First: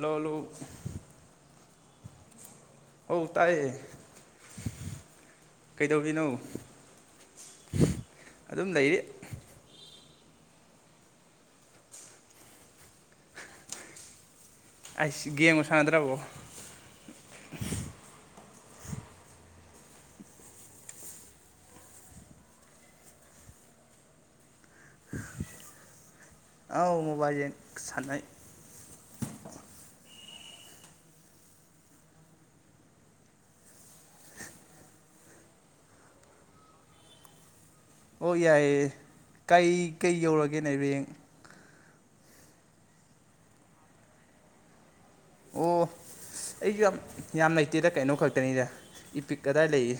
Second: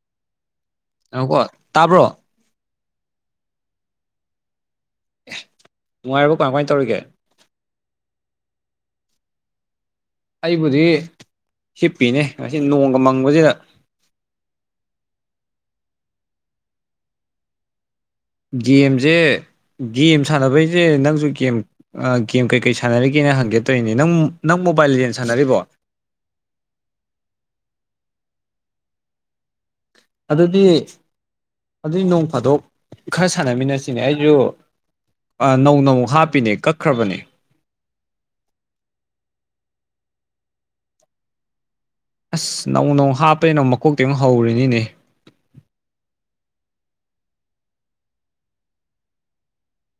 ꯂꯣꯂꯨ ꯉꯥꯏꯈꫭꯀꯣ ꯇꯥꯕ꯭ꯔꯣ ꯑꯧ ꯇꯥꯏꯌꯦ ꯀꯩꯗꯧꯔꯤꯅꯣ ꯅꯨꯡꯉꯥꯏꯔꯤꯕꯣ ꯀꯃꯥꯏ ꯀꯃꯥꯏ ꯇꯧꯔꯤꯒꯦ ꯑꯗꯨꯝ ꯂꯩꯋꯦ ꯑꯩꯕꯨꯗꯤ ꯍꯤꯞꯄꯤꯅꯦ ꯉꯁꯤ ꯅꯣꯡꯒ ꯃꯪꯕꯁꯤꯗ ꯑꯁ ꯒꯦꯝꯒ ꯁꯥꯟꯅꯗ꯭ꯔꯕꯣ ꯒꯦꯝꯖꯦ ꯒꯦꯝ ꯁꯥꯟꯅꯕꯩꯖꯦ ꯅꯪꯁꯨ ꯒꯦꯝ ꯒꯦꯝ ꯀꯩꯀꯩ ꯁꯥꯟꯅꯔꯤꯒꯦꯅ ꯍꯪꯒꯦ ꯇꯧꯔꯤꯅꯦ ꯅꯪ ꯅꯪ ꯃꯣꯕꯥꯏꯜ ꯂꯤꯖꯦꯟ ꯁꯥꯟꯅꯔꯤꯕꯣ ꯑꯥꯎ ꯃꯣꯕꯥꯏꯜꯖ ꯂꯤꯖꯦꯟ ꯁꯥꯟꯅꯩ ꯑꯗꯨꯗꯤ ꯑꯗꯨꯏ ꯅꯣꯡ ꯐꯥꯗꯣꯛ ꯈꯔ ꯁꯥꯟꯅꯃꯤꯟꯅꯁꯤꯅꯦ ꯑꯩꯖꯨ ꯑ ꯅꯧꯅꯃꯨꯛ ꯍꯥꯞꯄꯤꯅꯦ ꯀꯛꯈ꯭ꯔꯕꯅꯦ ꯑꯣ ꯌꯥꯏꯌꯦ ꯀꯩ ꯀꯩ ꯌꯧꯔꯒꯦꯅꯦ ꯔꯦꯡ ꯑꯁ ꯅꯧꯅ ꯑꯃꯨꯛ ꯍꯥꯞꯄꯩ ꯃꯀꯣꯛꯇꯒꯤ ꯑꯃꯨꯛ ꯍꯧꯔꯤꯅꯤꯅꯦ ꯑꯣ ꯑꯩꯁꯨ ꯌꯥꯝ ꯌꯥꯝ ꯂꯩꯇꯦꯗ ꯀꯩꯅꯣ ꯈꯛꯇꯅꯤꯗ ꯏ ꯄꯤꯛ ꯑꯗꯥꯏ ꯂꯩꯌꯦ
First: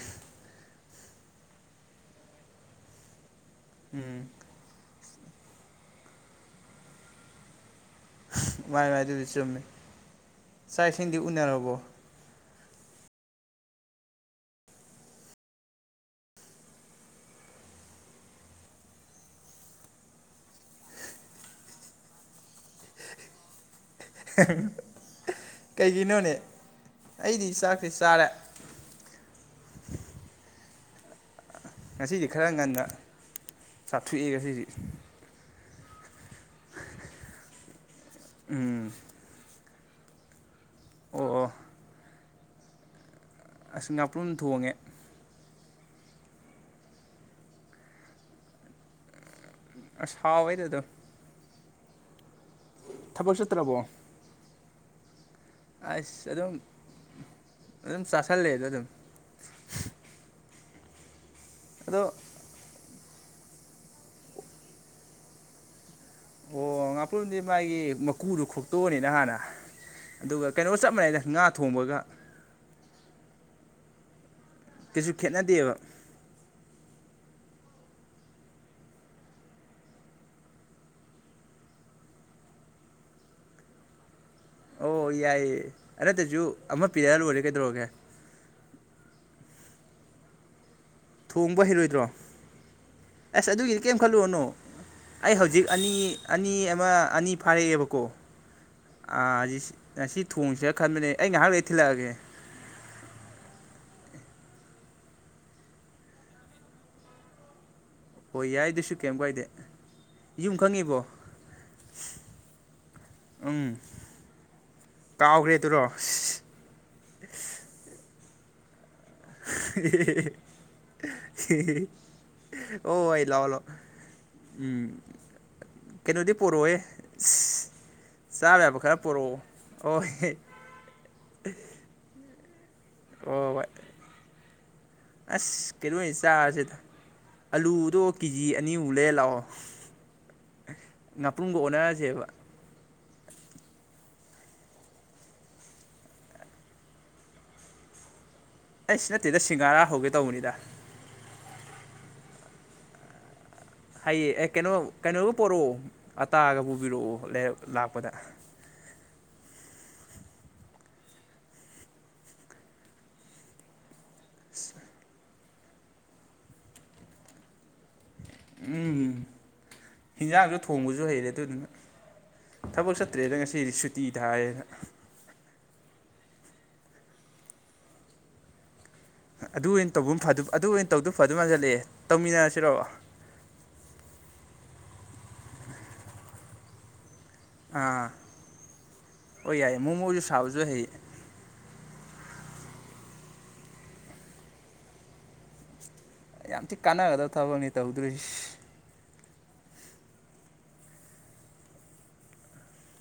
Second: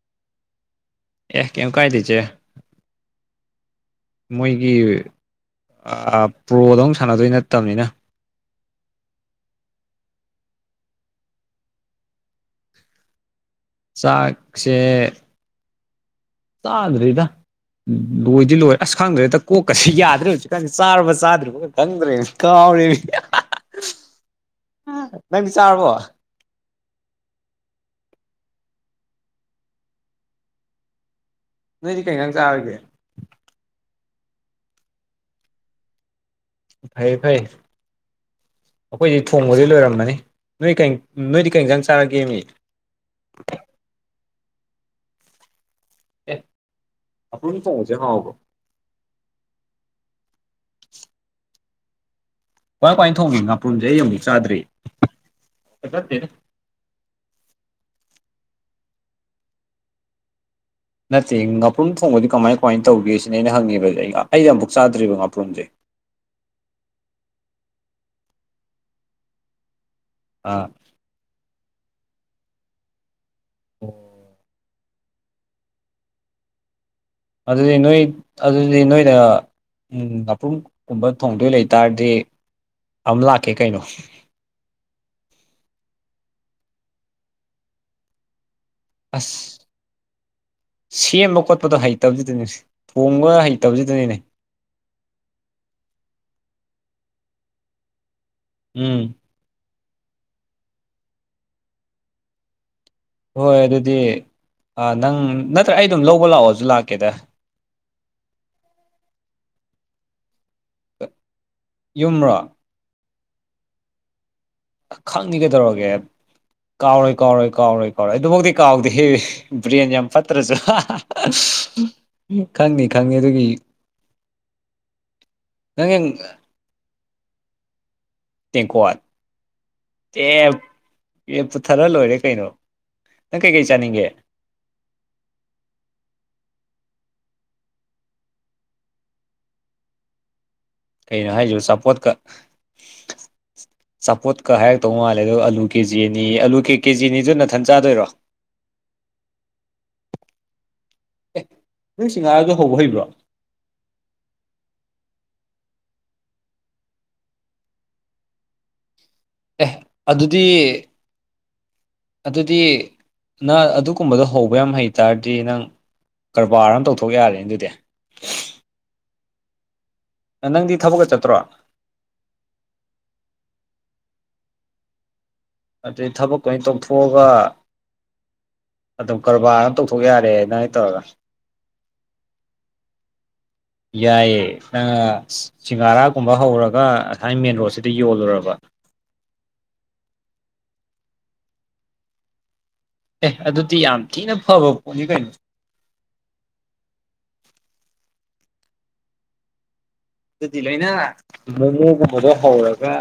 ꯑꯦ ꯀꯩꯝ ꯀꯥꯏꯗꯦꯁꯦ ꯎꯝ ꯃꯣꯏꯒꯤ ꯑ ꯄ꯭ꯔꯣꯗꯧꯅ ꯁꯥꯟꯅꯗꯣꯏ ꯅꯠꯇꯕꯅꯤꯅ ꯃꯥꯅꯤ‌ꯃꯥꯅꯤ ꯑꯗꯨꯕꯨꯗꯤ ꯆꯨꯝꯃꯦ ꯆꯥꯛ ꯏꯁꯤꯡꯗꯤ ꯎꯅꯔꯕꯣ ꯆꯥꯛꯁꯦ ꯆꯥꯗ꯭ꯔꯤꯗ ꯎꯝ ꯂꯣꯏꯗꯤ ꯂꯣꯏꯔ ꯑꯁ ꯈꯪꯗꯔꯦꯗ ꯀꯣꯛꯀꯁꯤ ꯌꯥꯗ꯭ꯔꯦ ꯍꯧꯖꯤꯛꯀꯥꯟꯁꯤ ꯆꯥꯔꯕ ꯆꯥꯗ꯭ꯔꯤꯕ ꯈꯪꯗꯔꯦ ꯀꯥꯎꯋꯦ ꯆꯥꯔꯕꯣ ꯀꯩꯒꯤꯅꯣꯅꯦ ꯑꯩꯗꯤ ꯆꯥꯛꯁꯦ ꯆꯥꯔꯦ ꯅꯣꯏꯗꯤ ꯀꯩ ꯉꯁꯤꯗꯤ ꯏꯟꯖꯥꯡ ꯈꯔ ꯆꯥꯔꯒꯦ ꯉꯟꯅ ꯆꯥꯊꯣꯛꯑꯦ ꯉꯁꯤꯗꯤ ꯐꯩ ꯐꯩ ꯎꯝ ꯑꯩꯈꯣꯏ ꯊꯣꯡꯕꯗꯤ ꯂꯣꯏꯔꯝꯃꯅꯤ ꯅꯣꯏ ꯀꯩ ꯑꯣ ꯑꯣ ꯅꯣꯏꯗꯤ ꯀꯩ ꯏꯟꯁꯥꯡ ꯆꯥꯔꯒꯦꯃꯤ ꯑꯁ ꯉꯥꯄ꯭ꯔꯨꯝ ꯊꯣꯡꯉꯦ ꯑꯦ ꯉꯥꯄ꯭ꯔꯨꯝ ꯊꫭꯡꯕꯖꯦ ꯍꯥꯎꯕꯌꫭ ꯑꯁ ꯍꯥꯎꯋꯤꯗ ꯑꯗꯨꯝ ꯀꯃꯥꯏ ꯀꯃꯥꯏꯅ ꯊꯕꯛ ꯊꯣꯡꯒꯦ ꯆꯠꯇ꯭ꯔꯕꯣ ꯉꯥꯄ꯭ꯔꯨꯝꯁꯦ ꯑꯩ ꯑꯃꯨꯛ ꯆꯥꯗ꯭ꯔꯤ ꯅꯠꯇꯦꯗ ꯑꯩꯁ ꯑꯗꯨꯝ ꯑꯗꯨꯝ ꯆꯥꯁꯜꯂꯦꯗ ꯑꯗꯨꯝ ꯅꯠꯇꯦ ꯉꯥꯄ꯭ꯔꯨꯝ ꯑꯗꯣ ꯊꯣꯡꯕꯗꯤ ꯀꯃꯥꯏ ꯀꯃꯥꯏꯅ ꯇꯧꯒꯦ ꯁꯤꯅꯤ ꯑꯩꯅ ꯍꯪꯉꯤꯕꯁꯦ ꯑꯩ ꯑꯩꯩꯅ ꯑꯃꯨꯛ ꯆꯥꯗ꯭ꯔꯤꯕ ꯉꯥ꯭ꯄꯔꯨꯝꯖꯦ ꯑꯣ ꯉꯥꯄꯨ꯭ꯔꯝꯗꯤ ꯃꯥꯒꯤ ꯃꯀꯨꯗꫭ ꯈꫭꯛꯇꫭꯛ ꯑꯅꯤꯅ ꯍꯥꯟꯅ ꯑꯗꯨꯒ ꯑꯥ ꯀꯩꯅꯣꯒ ꯆꯞ ꯃꯥꯟꯅꯩꯗ ꯉꯥ ꯊꯣꯡꯕꯒ ꯑꯣ ꯀꯩꯁꯨ ꯈꯦꯠꯅꯗꯦꯕ ꯑꯗꯨꯗꯤ ꯅꯣꯏ ꯑꯗꯨꯗꯤ ꯅꯣꯏꯗ ꯎꯝ ꯂꯄ꯭ꯔꯒꯨꯝꯕ ꯊꯣꯡꯗꯣꯏ ꯂꯩꯇꯥꯥꯔꯗꯤ ꯑꯝ ꯂꯥꯛꯀꯦ ꯀꯩꯅꯣ ꯑꯣ ꯌꯥꯏꯌꯦ ꯍꯗꯗꯁꯨ ꯑꯃ ꯄꯤꯔꯛꯑ ꯂꯣꯏꯔꯦ ꯀꯩꯗꯧꯔꯒꯦ ꯑꯁ ꯁꯦꯝꯕ ꯊꯣꯡꯕ ꯈꯣꯠꯄꯗꯣ ꯍꯩꯔꯣꯏꯗ꯭ꯔꯣ ꯍꯩꯇꯕꯁꯤꯗꯅꯦ ꯊꯣꯡꯕ ꯑꯁ ꯑꯗꯨꯒꯤꯗꯤ ꯀꯩꯝ ꯍꯩꯇꯕꯁꯤꯗꯅꯤꯅꯦ ꯈꯜꯂꯨꯔꯅꯨ ꯑꯩ ꯍꯧꯖꯤꯛ ꯑꯅꯤ ꯑꯅꯤ ꯑꯃ ꯑꯅꯤ ꯐꯥꯔꯛꯑꯦꯕꯀꯣ ꯎꯝ ꯥ ꯑꯁꯤ ꯁꯤ ꯊꯣꯡꯁꯤꯔ ꯈꯟꯕꯅꯦ ꯑꯩ ꯉꯥꯏꯍꯥꯛ ꯂꯩ ꯊꯤꯜꯂꯛꯑꯒꯦ ꯍꯣꯏ ꯑꯗꯨꯗꯤ ꯅꯪ ꯅꯠꯇ꯭ꯔ ꯑꯩ ꯑꯗꯨꯝ ꯂꯧꯕ ꯂꯥꯛꯑꯣꯁꯨ ꯂꯥꯛꯀꯦꯗ ꯍꯣꯏ ꯌꯥꯏ ꯑꯗꯨꯁꯨ ꯀꯩꯝ ꯀꯥꯏꯗꯦ ꯌꯨꯝ ꯈꯪꯉꯤꯕꯣ ꯌꯨꯝꯔꯣ ꯎꯝ ꯈꯪꯅꯤ ꯀꯥꯎꯈ꯭ꯔꯦ ꯀꯩꯗꯧꯔꯒꯦ ꯑꯗꯨꯔꯣꯁ ꯀꯥꯎꯔꯣꯏ ꯀꯥꯎꯧꯔꯣꯏ ꯀꯥꯎꯔꯣꯏ ꯀꯥꯎꯔꯣꯏ ꯑꯗꯨꯕꯨ ꯀꯥꯎꯗ ꯍꯦ ꯕꯤꯔꯌꯥꯅꯤ ꯌꯥꯝ ꯐꯠꯇ꯭ꯔꯁꯨ ꯈꯪꯅꯤ ꯑꯣ ꯈꯪꯅꯤ ꯍꯣꯏ ꯑꯗꯨꯒꯤ ꯂꯥꯛꯑꯣ ꯂꯥꯛꯑꯣ ꯎꯝ ꯅꯪ ꯀꯩꯅꯣꯗꯤ ꯄꯣꯔꯛꯦ ꯇꯦꯡꯀꯣꯋꯥꯠ ꯑꯦ ꯑꯦ ꯄꯨꯊꯔ ꯂꯣꯏꯔꯦ ꯀꯩꯅꯣ ꯅꯪ ꯍꯣꯏ ꯀꯩ ꯀꯩ ꯍꯣꯏ ꯆꯅꯤꯡꯦ ꯑꯁ ꯀꯩꯅꯗꯣꯅꯤ ꯆꯥꯔꯁꯤꯗ ꯑꯂꯨꯗꯣ ꯀꯦ ꯖꯤ ꯑꯅꯤꯃꯨꯛ ꯂꯩꯔ ꯂꯥꯛꯑꯣ ꯀꯩꯅꯣ ꯉꯥꯄꯨ꯭ꯔꯝꯒ ꯍꯥꯏꯁꯤꯕꯨ ꯆꯥꯄꯣꯠꯀ ꯑꯣꯟꯅꯔꯁꯦꯕ [unintelligible] ꯆꯆꯥꯄꯣꯠꯀ ꯍꯥꯏꯔꯛꯇꯧ ꯃꯥꯜꯂꯦ ꯑꯗ ꯑꯂꯨ ꯀꯦꯖꯤꯅꯤ ꯑꯂ ꯀꯦ ꯀꯦ ꯖꯤꯅꯤꯗꯨ ꯅꯥꯊꯟ ꯆꯥꯗꯣꯏꯔꯣ ꯑꯩ ꯁꯤ ꯅꯠꯇꯦꯗ ꯁꯤꯡꯒꯥꯔꯥ ꯍꯧꯒꯦ ꯇꯧꯕꯅꯤꯗ ꯑꯦ ꯅꯪꯁꯤꯡꯉꯛꯑꯒ ꯍꯧꯕ ꯍꯩꯕ꯭ꯔꯣ ꯍꯌꯦ ꯑꯦ ꯀꯩꯅꯣ ꯀꯩꯅꯣꯕꯨ ꯄꯔꯛꯑꯣ ꯑꯇꯥꯑꯒ ꯄꯨꯕꯤꯔꯛꯑꯣ ꯂꯥꯛꯄꯗ ꯑꯦ ꯑꯗꯨꯗꯤ ꯑꯗꯨꯗꯤ ꯅ ꯑꯗꯨ ꯀꯨꯝꯕꯗꯣ ꯍꯧꯕ ꯌꯥꯝ ꯍꯩꯇꯥꯥꯔꯗꯤ ꯅꯪ ꯀꯔꯕꯥꯔ ꯑꯃ ꯇꯧꯊꯣꯛ ꯌꯥꯔꯦꯅꯦ ꯑꯗꯨꯗꯤ ꯎꯝ ꯍꯤꯟꯖꯥꯡꯁꯨ ꯅꯪꯗꯤ ꯊꯕꯛꯀ ꯊꯣꯡꯕꯁꯨ ꯍꯩꯔꯦ ꯆꯠꯇ꯭ꯔꯣ ꯑꯗꯨꯗꯨꯅ ꯊꯕꯛ ꯆꯠꯇ꯭ꯔꯦꯗ ꯉꯁꯤꯗꯤ ꯁꯨꯇꯤꯗ ꯍꯥꯏꯔꯌꯦꯅ ꯑꯗꯩ ꯊꯕꯛ ꯀ ꯑꯣꯏꯅ ꯇꯧꯊꯣꯛꯑꯒ ꯑꯗꯨꯝ ꯀꯔꯕꯥꯔ ꯑꯗꯨ ꯑꯃ ꯑꯣꯏꯅ ꯇꯧꯊꯣꯛ ꯇꯧꯕ ꯐ ꯌꯥꯔꯦ ꯅꯪ ꯑꯗꯨ ꯑꯣꯏꯅ ꯇꯧꯔꯒ ꯇꯧꯗꯨ ꯐ ꯑꯗꯨ ꯃꯟꯖꯜꯂꯛꯑꯦ ꯇꯧꯃꯤꯟꯅꯔꯁꯤꯔꯛꯑꯣ ꯌꯥꯏꯌꯦ [unintelligible] ꯁꯤꯡꯍꯥꯔꯥꯒꯨꯝꯕ ꯍꯧꯔꯒ ꯑꯁꯥꯏ ꯃꯦꯟ ꯔꯣꯗꯁꯤꯗ ꯑꯥ ꯌꯣꯜꯂꯨꯔꯕ ꯍꯣꯏ ꯌꯥꯏꯌꯦ ꯃꯣꯃꯣꯁꯨ ꯁꯥꯕꯁꯨ ꯍꯌꯦ ꯑꯦ ꯑꯗꯨꯗꯤ ꯌꯥꯝ ꯊꯤꯅ ꯐꯕ ꯄꯣꯠꯅꯤ ꯀꯩꯅꯣ ꯌꯥꯝ ꯊꯤ ꯀꯥꯟꯅꯒꯗꯕ ꯊꯕꯛꯅꯤ ꯇꯧꯗꯣꯔꯤꯁꯤ ꯑꯗꯨꯗꯤ ꯂꯅ ꯅꯪꯗ ꯍꯧꯔꯒ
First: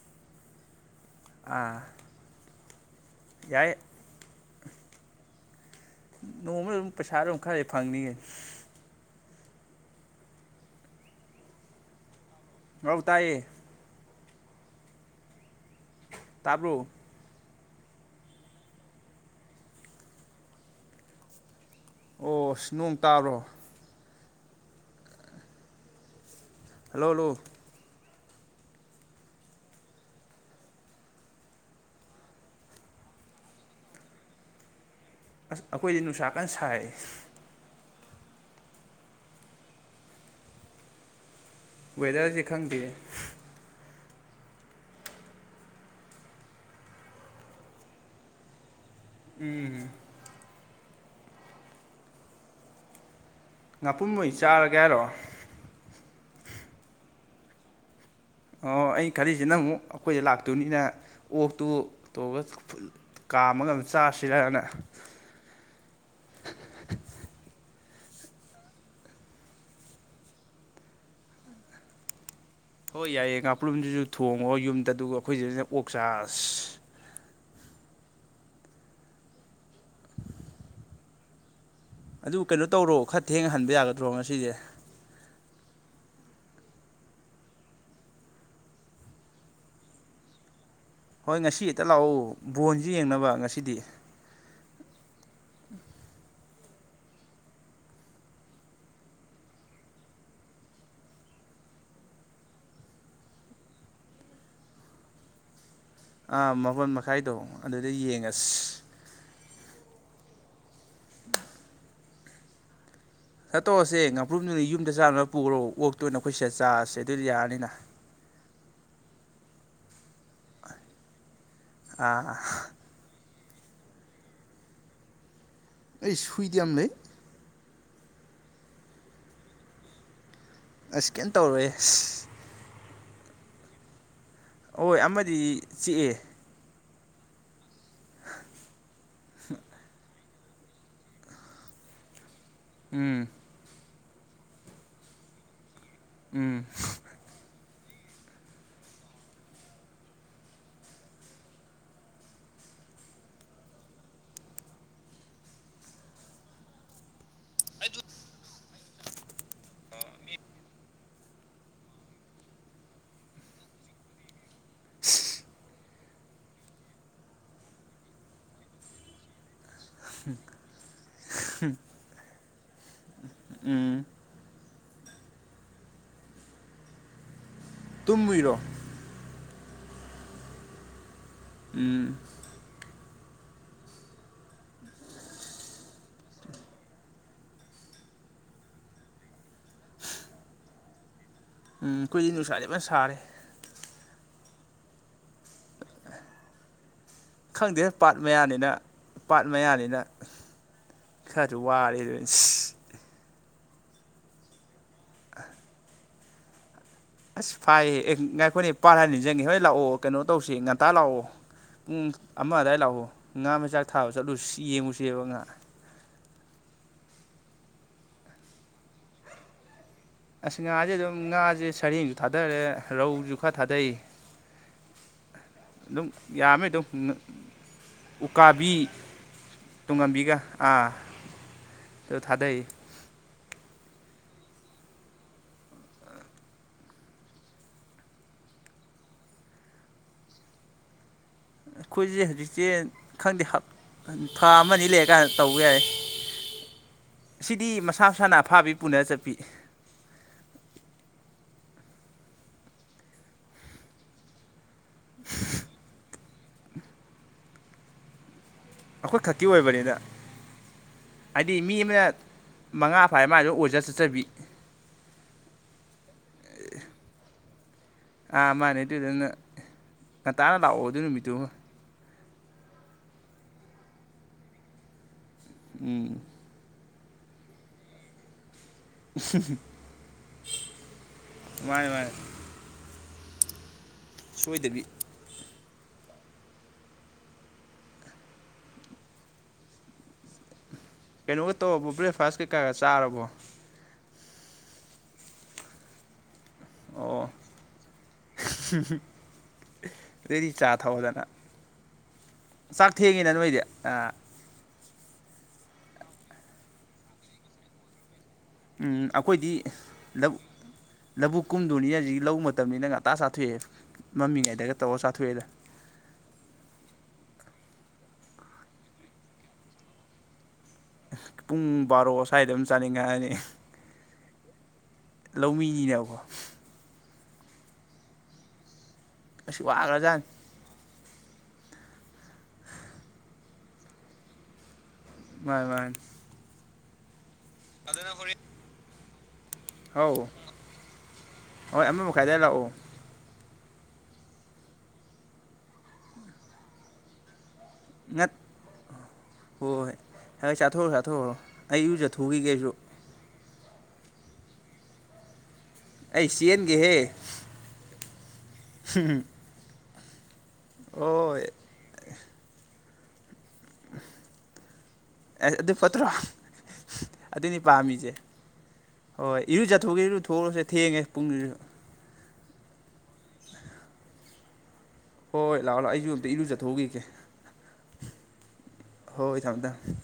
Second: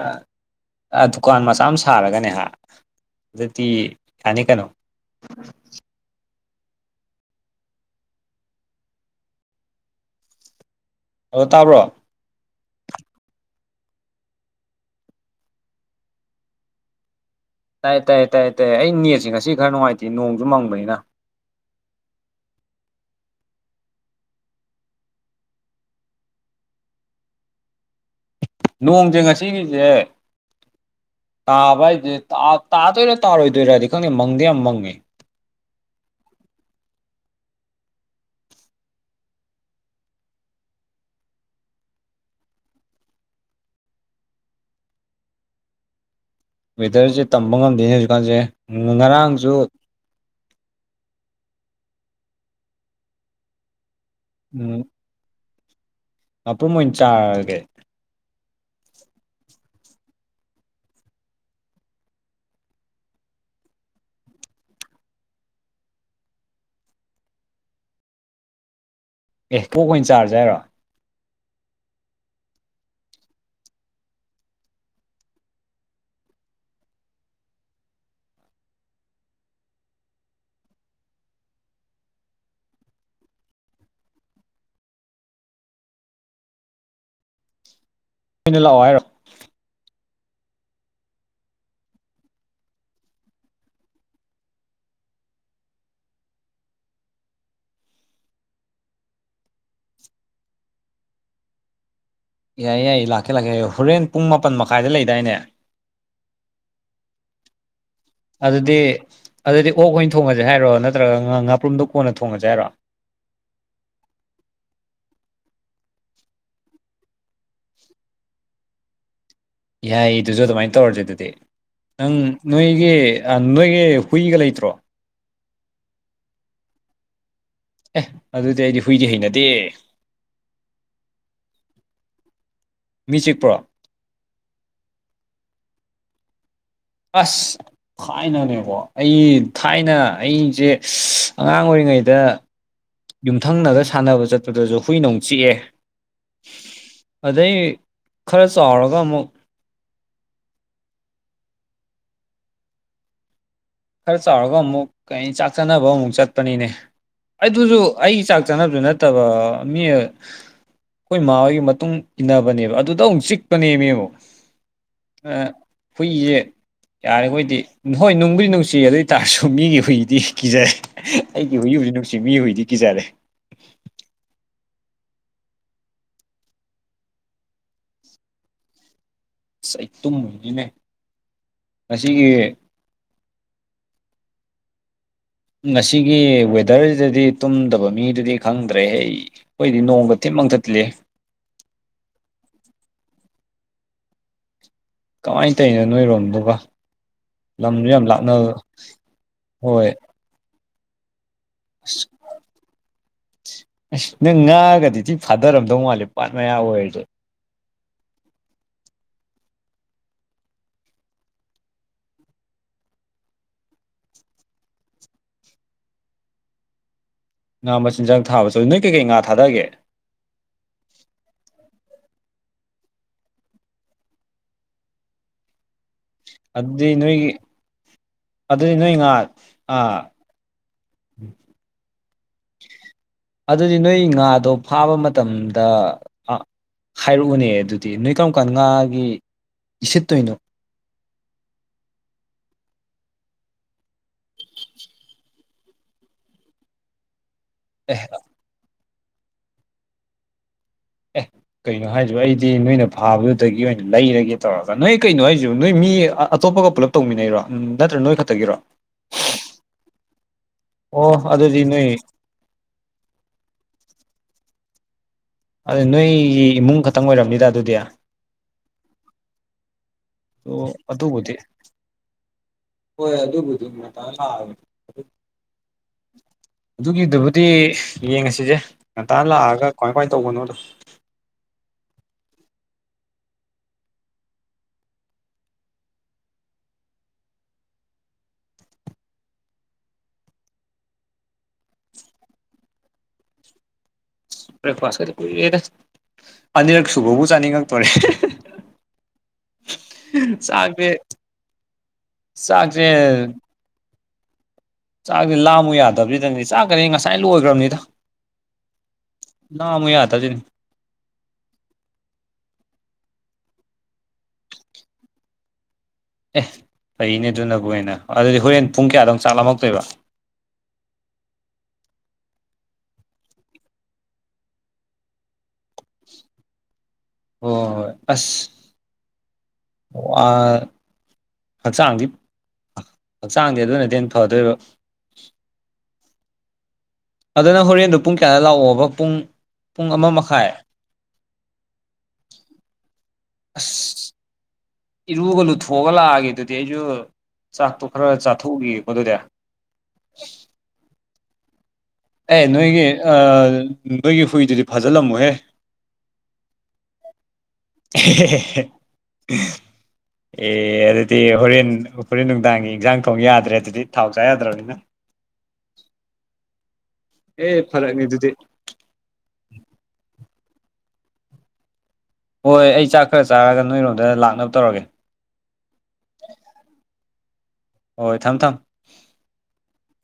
ꯑ ꯗꯨꯀꯥꯟ ꯃꯆꯥ ꯑꯃ ꯑꯥ ꯁꯥꯔꯒꯅꯦ ꯑꯗꯨꯗꯤ ꯌꯥꯏ ꯌꯥꯅꯤ ꯀꯩꯅꯣ ꯅꯣꯡꯃꯗ ꯑꯗꯨꯝ ꯄꯩꯁꯥꯗ ꯑꯗꯨꯝ ꯈꯔꯗꯤ ꯐꯪꯅꯤꯉꯦ ꯑꯗꯣ ꯇꯥꯕ꯭ꯔꯣ ꯉꯧ ꯇꯥꯏꯌꯦ ꯇꯥꯕꯣ ꯇꯥꯏꯌꯦ ꯇꯥꯏꯌꯦ ꯇꯥꯏꯦ ꯇꯥꯏꯌꯦꯦ ꯑꯩ ꯅꯦꯠꯁꯦ ꯉꯁꯤ ꯈꯔ ꯅꯨꯡꯉꯥꯏꯇꯦ ꯅꯣꯡꯁꯨ ꯃꯪꯕꯅꯤꯅ ꯑꯣ ꯁꯤ ꯅꯣꯡ ꯇꯥꯕꯔꯣ ꯍꯜꯂꯣꯜꯂꯣ ꯅꯣꯡꯁꯦ ꯉꯁꯤꯒꯤꯁꯦ ꯇꯥꯕ ꯍꯥꯏꯗꯨꯗꯤ ꯇꯥꯗꯣꯏꯔꯥ ꯇꯥꯔꯣꯏꯗꯣꯏꯔꯗꯤ ꯈꯪꯗꯦ ꯃꯪꯗꯤ ꯌꯥꯝ ꯃꯪꯉꯦ ꯑꯁ ꯑꯩꯈꯣꯏꯗꯤ ꯅꯨꯡꯁꯥ ꯀꯟꯅ ꯁꯥꯏ ꯋꯦꯗꯔꯁꯦ ꯈꯪꯗꯦ ꯋꯦꯗꯔꯁꯦ ꯇꯝꯕ ꯉꯝꯗꯦꯅꯦ ꯍꯧꯖꯤꯛꯀꯥꯟꯁꯦ ꯉꯔꯥꯡꯁꯨ ꯎꯝ ꯉꯥꯄꯨꯝꯍꯩ ꯆꯥꯔꯒ ꯍꯥꯏꯔꯣ ꯃꯄꯨꯝ ꯑꯣꯏꯅ ꯆꯥꯔꯒꯦ ꯑꯣ ꯑꯩ ꯈꯜꯂꯤꯁꯤꯅ ꯑꯃꯨꯛ ꯑꯩꯈꯣꯏꯗ ꯂꯥꯛꯇꯣꯏꯅꯤꯅ ꯑꯣꯛꯇꯨ ꯇꯧꯔꯒ ꯀꯥꯝꯃꯒ ꯑꯝ ꯆꯥꯁꯤꯔꯅ ꯑꯦ ꯑꯣꯛ ꯑꯣꯏꯅ ꯆꯥꯔꯖꯦ ꯍꯥꯏꯔꯣ ꯍꯣꯏ ꯌꯥꯏꯌꯦ ꯉꯥꯄꯨꯨꯝꯗꯨꯁꯨ ꯊꯣꯡꯉꯣ ꯌꯨꯝꯗ ꯑꯗꯨꯒ ꯑꯩꯈꯣꯏꯁꯤꯗꯅ ꯑꯣꯛ ꯆꯥꯔꯁꯤ ꯑꯗꯨ ꯀꯩꯅꯣ ꯇꯧꯔꯣ ꯈꯔ ꯊꯦꯡꯅ ꯍꯟꯕ ꯌꯥꯒꯗ꯭ꯔꯣ ꯉꯁꯤꯁꯦ ꯑꯣꯏꯅ ꯂꯥꯛꯑꯣ ꯍꯥꯏꯔꯣ ꯍꯣꯏ ꯉꯁꯤ ꯍꯦꯛꯇ ꯂꯥꯛꯎ ꯕꯣꯜꯁꯨ ꯌꯦꯡꯅꯕ ꯉꯁꯤꯗꯤ [unintelligible] ꯌꯥꯏꯌꯦ ꯌꯥꯏ ꯂꯥꯛꯀꯦ ꯂꯥꯛꯀꯦ ꯌꯥꯏ ꯍꯣꯔꯦꯟ ꯄꯨꯡ ꯃꯥꯄꯟ ꯃꯈꯥꯏꯗ ꯂꯩꯗꯥꯏꯅꯦ ꯑꯥ ꯃꯥꯄꯟ ꯃꯈꯥꯏꯗꯣ ꯑꯗꯨꯗ ꯌꯦꯡꯉ ꯑꯗꯨꯗꯤ ꯑꯗꯨꯗꯤ ꯑꯣꯛ ꯑꯣꯏꯅ ꯊꯣꯡꯉꯁꯦ ꯍꯥꯏꯔꯣ ꯅꯠꯇ꯭ꯔꯒ ꯉꯥ ꯉꯥꯄ꯭ꯔꯨꯝꯗꯣ ꯀꯣꯟꯅ ꯊꯣꯡꯉꯁꯦ ꯍꯥꯏꯔꯣ [unintelligible] ꯇꯧꯁꯦ ꯉꯥꯄ꯭ꯔꯨꯝꯗꯨꯗ ꯌꯨꯝꯗ ꯆꯥꯅꯕꯅꯕ ꯄꯨꯈ꯭ꯔꯣ ꯑꯣꯛꯇꯣꯏꯅ ꯑꯩꯈꯣꯏ ꯁꯤꯗ ꯆꯥꯔꯁꯦ ꯑꯗꯨꯗꯤ ꯌꯥꯔꯅꯤꯅ ꯌꯥꯏꯌꯦ ꯑꯗꯨꯁꯨ ꯑꯗꯨꯃꯥꯏꯅ ꯇꯧꯔꯁꯦ ꯑꯗꯨꯗꯤ ꯅꯪ ꯑꯥ ꯅꯣꯏꯒꯤ ꯅꯣꯏꯒꯤ ꯍꯨꯏꯒ ꯂꯩꯇ꯭ꯔꯣ ꯑꯩꯁ ꯍꯨꯏꯗꯤ ꯌꯥꯝ ꯂꯩ ꯑꯦ ꯑꯗꯨꯗꯤ ꯑꯩꯗꯤ ꯍꯨꯏꯗꯤ ꯍꯩꯅꯗꯦꯍꯦ ꯏꯁ ꯀꯧꯝ ꯇꯧꯔꯣꯏꯍꯦ ꯃꯤ ꯆꯤꯛꯄ꯭ꯔꯣ ꯍꯣꯏ ꯑꯃꯗꯤ ꯆꯤꯛꯑꯦ ꯑꯁ ꯊꯥꯏꯅꯅꯦꯀꯣ ꯑꯩ ꯊꯥꯏꯅ ꯑꯩꯁꯦ ꯑꯉꯥꯡ ꯑꯣꯏꯔꯤꯉꯩꯗ ꯎꯝ ꯌꯨꯝꯊꯪꯅꯕꯗ ꯁꯥꯟꯅꯕ ꯆꯠꯄꯗꯁꯨ ꯍꯨꯏꯅ ꯑꯃꯨꯛ ꯆꯤꯛꯑꯦ ꯎꯝ ꯑꯗꯩ ꯈꯔ ꯆꯥꯎꯔꯒ ꯑꯃꯨꯛ ꯈꯔ ꯆꯥꯎꯔꯒ ꯑꯃꯨꯛ ꯀꯩ ꯆꯥꯛ ꯆꯥꯅꯕ ꯑꯃꯨꯛ ꯆꯠꯄꯅꯤꯅꯦ ꯑꯗꯨꯁꯨ ꯑꯩ ꯆꯥꯛ ꯆꯥꯅꯕꯗꯨ ꯅꯠꯇꯕ ꯃꯤ ꯑꯩꯈꯣꯏ ꯃꯥꯥꯍꯣꯏꯒꯤ ꯃꯇꯨꯡ ꯏꯟꯅꯕꯅꯦꯕ ꯑꯗꯨꯗ ꯑꯃꯨꯛ ꯆꯤꯛꯄꯅꯦꯕ ꯑꯃꯨꯛ ꯍꯨꯏꯁꯦ ꯌꯥꯔꯤ ꯈꯣꯏꯗꯤ ꯍꯣꯏ ꯅꯨꯡꯕꯨꯗꯤ ꯅꯨꯡꯁꯤ ꯑꯗꯨ ꯑꯣꯏꯇꯥꯥꯔꯁꯨ ꯃꯤꯒꯤ ꯍꯨꯏꯗꯤ ꯀꯤꯖꯔꯦ ꯑꯩꯒꯤ ꯍꯨꯏꯕꯨꯗꯤ ꯅꯨꯡꯁꯤ ꯃꯤ ꯍꯨꯏꯗꯤ ꯀꯤꯖꯔꯦ ꯎꯝ ꯇꯨꯝꯃꯨꯏꯔꯣ ꯑꯂ ꯑꯩ ꯇꯨꯝꯃꯨꯏꯅꯤꯅꯦ ꯎꯝ ꯉꯁꯤꯒꯤ ꯉꯁꯤꯒꯤ ꯋꯦꯗꯔꯁꯤꯗꯗꯤ ꯇꯨꯝꯗꯕ ꯃꯤꯗꯨꯗꯤ ꯈꯪꯗ꯭ꯔꯦꯍꯦ ꯑꯩꯈꯣꯏꯗꯤ ꯅꯣꯡꯃꯒ ꯊꯤꯅ ꯃꯪꯊꯠꯂꯤꯍꯦ ꯎꯝ ꯑꯩꯈꯣꯏꯗꯤ ꯅꯨꯡꯁꯥꯗꯤ ꯐꯖꯅ ꯁꯥꯔꯦ ꯀꯃꯥꯏꯅ ꯇꯧꯔꯤꯅꯣ ꯅꯣꯏꯔꯣꯝꯗꯨꯒ ꯂꯝꯁꯨ ꯈꯪꯗꯦ ꯌꯥꯝ ꯄꯥꯠ ꯂꯥꯞꯅꯕ ꯃꯌꯥꯅꯤꯅ ꯄꯥꯠ ꯍꯣꯏ ꯃꯌꯥꯅꯤꯅ ꯈꯔꯁꯨ ꯋꯥꯔꯦ ꯑꯁ ꯗꯨꯅꯤ ꯑꯁ ꯅꯪ ꯉꯥꯒꯗꯤ ꯊꯤ ꯐꯥꯗꯔꯝꯗꯧ ꯃꯥꯜꯂꯦ ꯄꯥꯠ ꯃꯌꯥ ꯑꯣꯏꯔꯁꯨ ꯑꯁ ꯐꯥꯏꯌꯦ ꯑꯦ ꯉꯥꯏꯈꯣꯏꯅꯦ ꯄꯥꯠ ꯍꯥꯏꯔꯒ ꯅꯤꯡꯖꯪꯒꯦ ꯍꯣꯏ ꯂꯥꯛꯑꯣ ꯀꯩꯅꯣ ꯇꯧꯁꯤ ꯉꯟꯇꯥ ꯂꯥꯛꯑꯣ ꯄꯨꯡ ꯑꯃ ꯑꯗꯥꯏ ꯂꯥꯛꯑꯣ ꯉꯥ ꯃꯆꯥꯛ ꯊꯥꯕ ꯆꯠꯂꯨꯁꯤ ꯁꯤ ꯌꯦꯡꯉꯨꯁꯦꯕ ꯉꯥ ꯉꯥ ꯃꯆꯤꯟꯖꯥꯛ ꯊꯥꯕ ꯆꯠ ꯅꯣꯏ ꯀꯩꯀꯩ ꯉꯥ ꯊꯥꯗꯒꯦ ꯑꯁ ꯉꯥꯁꯦ ꯑꯗꯨꯝ ꯉꯥꯁꯦ ꯁꯔꯦꯡꯁꯨ ꯊꯥꯗꯔꯦ ꯔꯧꯁꯨ ꯈꯔ ꯊꯥꯗꯩ [inaudible] ꯑꯗꯨꯝ ꯌꯥꯝꯃꯦ ꯑꯗꯨꯝ ꯑꯗꯨꯗꯤ ꯅꯣꯏꯒꯤ ꯎꯀꯥꯕꯤ ꯑꯗꯨꯗꯤ ꯅꯣꯏ ꯉꯥ ꯑꯥ ꯇꯨꯡꯍꯟꯕꯤꯒ ꯑꯥ ꯇꯣ ꯊꯥꯗꯩ ꯑꯗꯨꯗꯤ ꯅꯣꯏ ꯉꯥꯗꯣ ꯐꯥꯕ ꯃꯇꯝꯗ ꯍꯥꯏꯔꯛꯎꯅꯦ ꯑꯗꯨꯗꯤ ꯅꯣꯏ ꯀꯔꯝ ꯀꯥꯟ ꯉꯥꯒꯤ ꯏꯁꯤꯠꯇꯣꯏꯅꯣ ꯑꯩꯈꯣꯏꯁꯦ ꯍꯧꯖꯤꯛꯁꯦ ꯈꯪꯗꯦ ꯊꯥ ꯑꯃ ꯑꯅꯤ ꯂꯩꯔꯀꯥꯟꯗ ꯇꯧꯕ ꯌꯥꯏ [unintelligible] [unintelligible] ꯁꯤꯗꯤ ꯑꯦ ꯃꯁꯥ ꯃꯁꯥꯅ ꯑꯐꯥꯕꯤ ꯄꯨꯅ ꯆꯠꯄꯤ ꯑꯦ ꯀꯩꯅꯣ ꯍꯥꯏꯁꯤꯕꯣ ꯑꯩꯗꯤ ꯅꯣꯏꯅ ꯐꯥꯕꯗꯨꯗꯒꯤ ꯑꯣꯏꯅ ꯂꯩꯔꯒꯦ ꯇꯧꯔꯒ ꯅꯣꯏ ꯀꯩꯅꯣ ꯍꯥꯏꯁꯨ ꯅꯣꯏ ꯃꯤ ꯑꯇꯣꯞꯄꯒ ꯄꯨꯜꯂꯞ ꯇꯧꯃꯤꯟꯅꯩꯔꯣ ꯎꯝ ꯅꯠꯇ꯭ꯔꯥ ꯅꯣꯏ ꯈꯛꯇꯒꯤꯔꯣ ꯑꯩꯈꯣꯏ ꯈꯔꯛꯇꯤ ꯑꯣꯏꯕꯅꯤꯗ ꯑꯣ ꯍꯥꯏꯗꯤ ꯑꯗꯨꯗꯤ ꯃꯤ ꯅꯣꯏ ꯑꯃꯅ ꯃꯉꯥ ꯐꯥꯔꯦ ꯃꯥꯏꯗꯣ ꯑꯣꯏꯖ ꯆꯠꯆꯕꯤ ꯑꯗꯨ ꯅꯣꯏꯒꯤ ꯏꯃꯨꯡ ꯈꯛꯇꯪ ꯑꯣꯏꯔꯝꯅꯤꯗ ꯑꯗꯨꯗꯤ ꯑꯥ ꯃꯥꯅꯦ ꯑꯗꯨꯏꯗꯅ ꯉꯟꯇꯥꯅ ꯂꯥꯛꯑꯣ ꯑꯗꯨ ꯅꯨꯃꯤꯠꯇꯨꯃ ꯍꯣꯏ ꯑꯗꯨꯕꯨꯗꯤ ꯉꯥꯟꯇꯥ ꯂꯥꯛꯑꯒꯦ ꯎꯝ ꯑꯗꯨꯒꯤꯗꯨꯕꯨꯗꯤ ꯌꯦꯡꯉꯁꯤꯁꯦ ꯉꯟꯇꯥ ꯂꯥꯛꯑꯒ ꯀꯃꯥꯏ ꯀꯃꯥꯏ ꯇꯧꯕꯅꯣꯗꯣ ꯃꯅꯦ-ꯃꯅꯦ ꯁꯣꯏꯗꯕꯤ ꯀꯩꯅꯣꯒ ꯇꯧꯔꯕꯣ ꯕ꯭ꯔꯦꯛꯐꯥꯁ ꯀꯩꯀꯥꯒ ꯆꯥꯔꯕꯣ ꯭ꯔꯦꯛꯐꯥꯁꯀꯗꯤ ꯀꯨꯏꯔꯦꯗ ꯑꯅꯤꯔꯛ ꯁꯨꯕꯕꯨ ꯆꯥꯅꯤꯡꯉꯛꯇꯣꯔꯦ ꯍꯝ ꯍꯨꯝ [inaudible] ꯑꯗꯨꯗꯤ ꯆꯥ ꯆꯥꯛꯁꯦ ꯊꯥꯛꯑꯣꯗꯅ ꯆꯥꯛꯁꯦ ꯆꯥꯛ ꯊꯦꯡꯉꯤꯅ ꯅꯣꯏꯗꯤ ꯑ ꯆꯥꯛꯗꯤ ꯂꯥꯝꯃꯨ ꯌꯥꯗꯕꯁꯤꯗꯅꯤ ꯆꯥꯛ ꯀꯗꯤ ꯉꯁꯥꯏ ꯂꯣꯏꯈ꯭ꯔꯕꯅꯤꯗ ꯑꯝ ꯑꯩꯈꯣꯏꯗꯤ ꯂꯥꯝꯃꯨ ꯌꯥꯗꯕꯁꯤꯅꯤ ꯑꯦ ꯂꯧꯕꯨꯛ ꯀꯨꯝꯗꯕꯅꯤꯅ ꯍꯧꯖꯤꯛ ꯂꯧꯕꯨꯛ ꯃꯇꯝꯅꯤꯅ ꯉꯟꯇꯥ ꯆꯥꯊꯣꯛꯑꯦ ꯃꯃꯤꯉꯩꯗꯒ ꯇꯧꯔꯒ ꯆꯥꯊꯣꯛꯑꯦꯗꯅ ꯑꯦ ꯐꯩꯅꯦ ꯑꯗꯨꯅꯕꯨ ꯍꯦꯟꯅ ꯑꯗꯨꯗꯤ ꯍꯣꯔꯦꯟ ꯄꯨꯡ ꯀꯌꯥꯗ ꯆꯥꯛ ꯂꯝꯃꯛꯇꯣꯏꯕ ꯄꯨꯡ ꯕꯥꯔꯣ ꯁ꯭ꯋꯥꯏꯗ ꯑꯗꯨꯝ ꯆꯥꯅꯤꯡꯉꯥꯛꯑꯅꯤ ꯂꯧꯃꯤꯅꯤꯅꯒꯣ ꯍ ꯍꯣꯏ ꯑꯁ ꯑꯁ ꯑ ꯋꯥꯈ꯭ꯔꯖꯥꯠꯅꯤ ꯍꯛꯆꯥꯡꯗꯤ ꯍꯛꯆꯥꯡꯗꯤ ꯑꯗꯨꯅꯗꯤ ꯍꯦꯟꯅ ꯐꯗꯣꯏꯕ ꯃꯥꯥꯅꯦ-ꯃꯥꯥꯅꯦ ꯑꯗꯨꯅ ꯍꯣꯔꯦꯟꯗꯨ ꯄꯨꯡ ꯀꯌꯥꯗ ꯂꯥꯛꯑꯣꯕ ꯄꯨꯡ ꯄꯨꯡ ꯑꯃ ꯍꯥꯎ ꯃꯈꯥꯏ ꯍꯣꯏ ꯑꯃ ꯃꯈꯥꯏꯗꯨꯋꯥꯢ ꯂꯥꯛꯑꯣ ꯑꯁ ꯏꯔꯨꯒ ꯂꯨꯊꯣꯛꯑꯒ ꯂꯥꯛꯑꯒꯦ ꯑꯗꯨꯗꯤ ꯑꯩꯁꯨ ꯆꯥꯛꯇꯣ ꯈꯔ ꯉꯠ ꯆꯥꯊꯣꯛꯎꯈꯤꯒꯦ ꯑꯗꯨꯗꯤ ꯍꯣꯏ ꯍꯣꯏ ꯍ ꯆꯥꯊꯣꯛꯎꯔꯣ ꯆꯥꯊꯣꯛꯎꯔꯣ ꯑꯩ ꯢꯔꯨ ꯑꯦ ꯅꯣꯏꯒꯤ ꯅꯣꯏꯒꯤ ꯍꯨꯏꯗꯨꯗꯤ ꯐꯥꯖꯤꯜꯂꯝꯃꯨꯍꯦ ꯑꯩ ꯆꯦꯟꯒꯦꯍꯦ ꯍꯦ-ꯍꯦ-ꯍꯦ [inaudible] ꯑꯦ ꯑꯗꯨꯗꯤ ꯍꯣꯏ ꯍꯣꯔꯦꯟ ꯍꯣꯔꯦꯟ ꯅꯨꯡꯗꯥꯡꯒꯤ ꯏꯟꯖꯥꯡ ꯊꯣꯡ ꯌꯥꯗ꯭ꯔꯦ ꯑꯗꯨꯗꯤ ꯊꯥꯎ ꯆꯥ ꯌꯥꯗ꯭ꯔꯕꯅꯤꯅ ꯑꯦꯁ ꯑꯗꯨ ꯐꯠꯇ꯭ꯔꯣ ꯑꯦ ꯑꯗꯨꯏꯅꯤ ꯐꯔꯛꯅꯤ ꯄꯥꯝꯃꯤꯁꯦ ꯑꯗꯨꯗꯤ ꯍꯣꯏ ꯏꯔꯨ ꯆꯠꯊꯣꯛꯎꯨꯒꯦ ꯏꯔꯨꯊꯣꯛꯎꯨꯔꯣꯁꯦ ꯊꯦꯡꯉꯦ ꯄꯨꯡꯗꯨꯁꯨ ꯍꯣꯏ ꯑꯩ ꯆꯥꯛ ꯈꯔ ꯆꯥꯔꯒ ꯅꯣꯏꯔꯣꯝꯗ ꯂꯥꯛꯅꯕ ꯇꯧꯔꯒꯦ ꯍꯣꯏ ꯍꯣꯏ ꯂꯥꯛꯑꯣ ꯂꯥꯛꯑꯣ ꯑꯩꯁꯨ ꯑꯝꯇ ꯏꯔꯨꯖꯊꯣꯛꯎꯈꯤꯒꯦ ꯍꯣꯏ ꯊꯝꯃꯦ ꯊꯝ ꯍꯣꯏ ꯊꯝꯃꯣ ꯊꯝ